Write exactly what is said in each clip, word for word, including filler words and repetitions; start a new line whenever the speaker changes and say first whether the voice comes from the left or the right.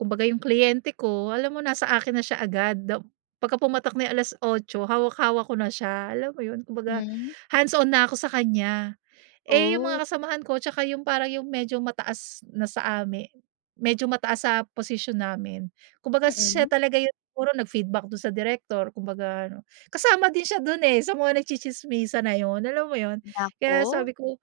right: Kumbaga yung kliyente ko, alam mo na sa akin na siya agad. Da pagka pumatak na yung alas-otso, hawak-hawak ko na siya, alam mo 'yun? Kumbaga,
left: Hmm.
right: hands-on na ako sa kanya. Eh, yung
left: Oh.
right: mga kasamahan ko 'tsaka yung parang yung medyo mataas na sa ami medyo mataas na sa posisyon namin. Kumbaga, siya
left: Mm.
right: talaga yung siguro nag-feedback dun sa direktor. Kumbaga ano, kasama din siya dun eh, sa nagtsitsismisan na 'yun. Alam mo 'yun? Kaya
left: Naku.
right: sabi ko,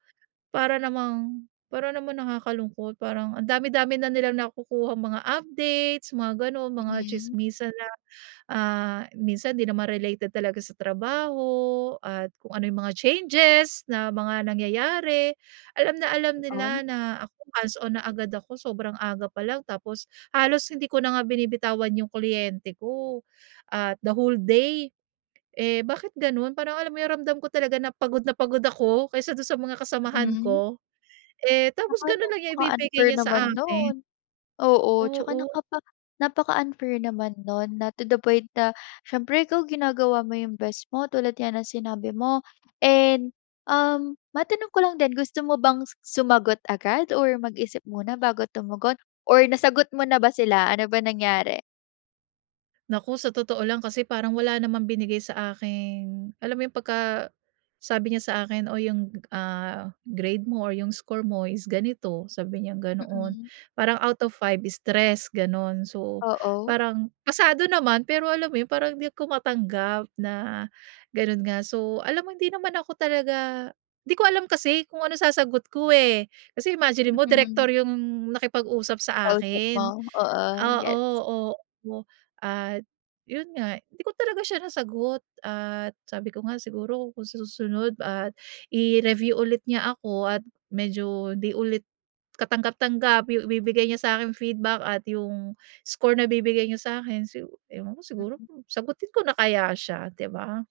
right: "Para namang para naman nakakalungkot." Parang, ang dami-dami na nilang nakukuhang mga updates mga ganon, mga
left: Mm.
right: tsismisan na, ah, minsan 'di naman related talaga sa trabaho at kung ano yung mga changes na mga nangyayari. Alam na alam
left: Um.
right: nila na ako hands-on na agad ako, sobrang aga pa lang tapos halos hindi ko na nga binibitawan yung kliyente ko, at the whole day. Eh, bakit ganun? Parang alam mo yung nararamdam ko talaga na pagod na pagod ako kaysa dun sa mga kasamahan
left: Mhm.
right: ko. Eh, tapos
left: Tsaka
right: ganun lang niya ibibigay
left: napaka-unfair
right: niya sa
left: naman
right: akin?
left: 'non. Oo. Tsaka
right: Oo.
left: nakapa napaka-unfair naman 'non, na to the point na siyempre ikaw ginagawa mo yung best mo, tulad nga ng sinabi mo. And, um, matanong ko lang din, gusto mo bang su sumagot agad or mag-isip muna bago tumugon or nasagot mo na ba sila? Ano ba nangyari?
right: Naku sa totoo lang kasi parang wala namang binigay sa akin. Alam mo yung pagka sabi niya sa akin o yung ah, "Grade mo or yung score mo is ganito," sabi niyang ganoon.
left: Mm.
right: Parang out of five is tres, ganon. So
left: Oo.
right: parang, pasado naman. Pero alam mo parang hindi ko matanggap na ganon nga. So, alam mo hindi naman ako talaga 'di ko alam kasi kung ano sasagot ko eh. Kasi imaginin mo
left: Mm.
right: direktor yung nakipag-usap sa
left: Kausap mo,
right: akin.
left: oo.
right: Oo,
left: Yes.
right: oo. At 'yun nga. Hindi ko talaga siya nasagot at sabi ko nga siguro kung sa susunod at i-review ulit niya ako at medyo 'di ulit katanggap-tanggap yung ibibigay niya sa akin feedback at yung score na bibigay niya sa akin si ewan ko siguro,
left: Mm.
right: sagutin ko na kaya siya, di ba?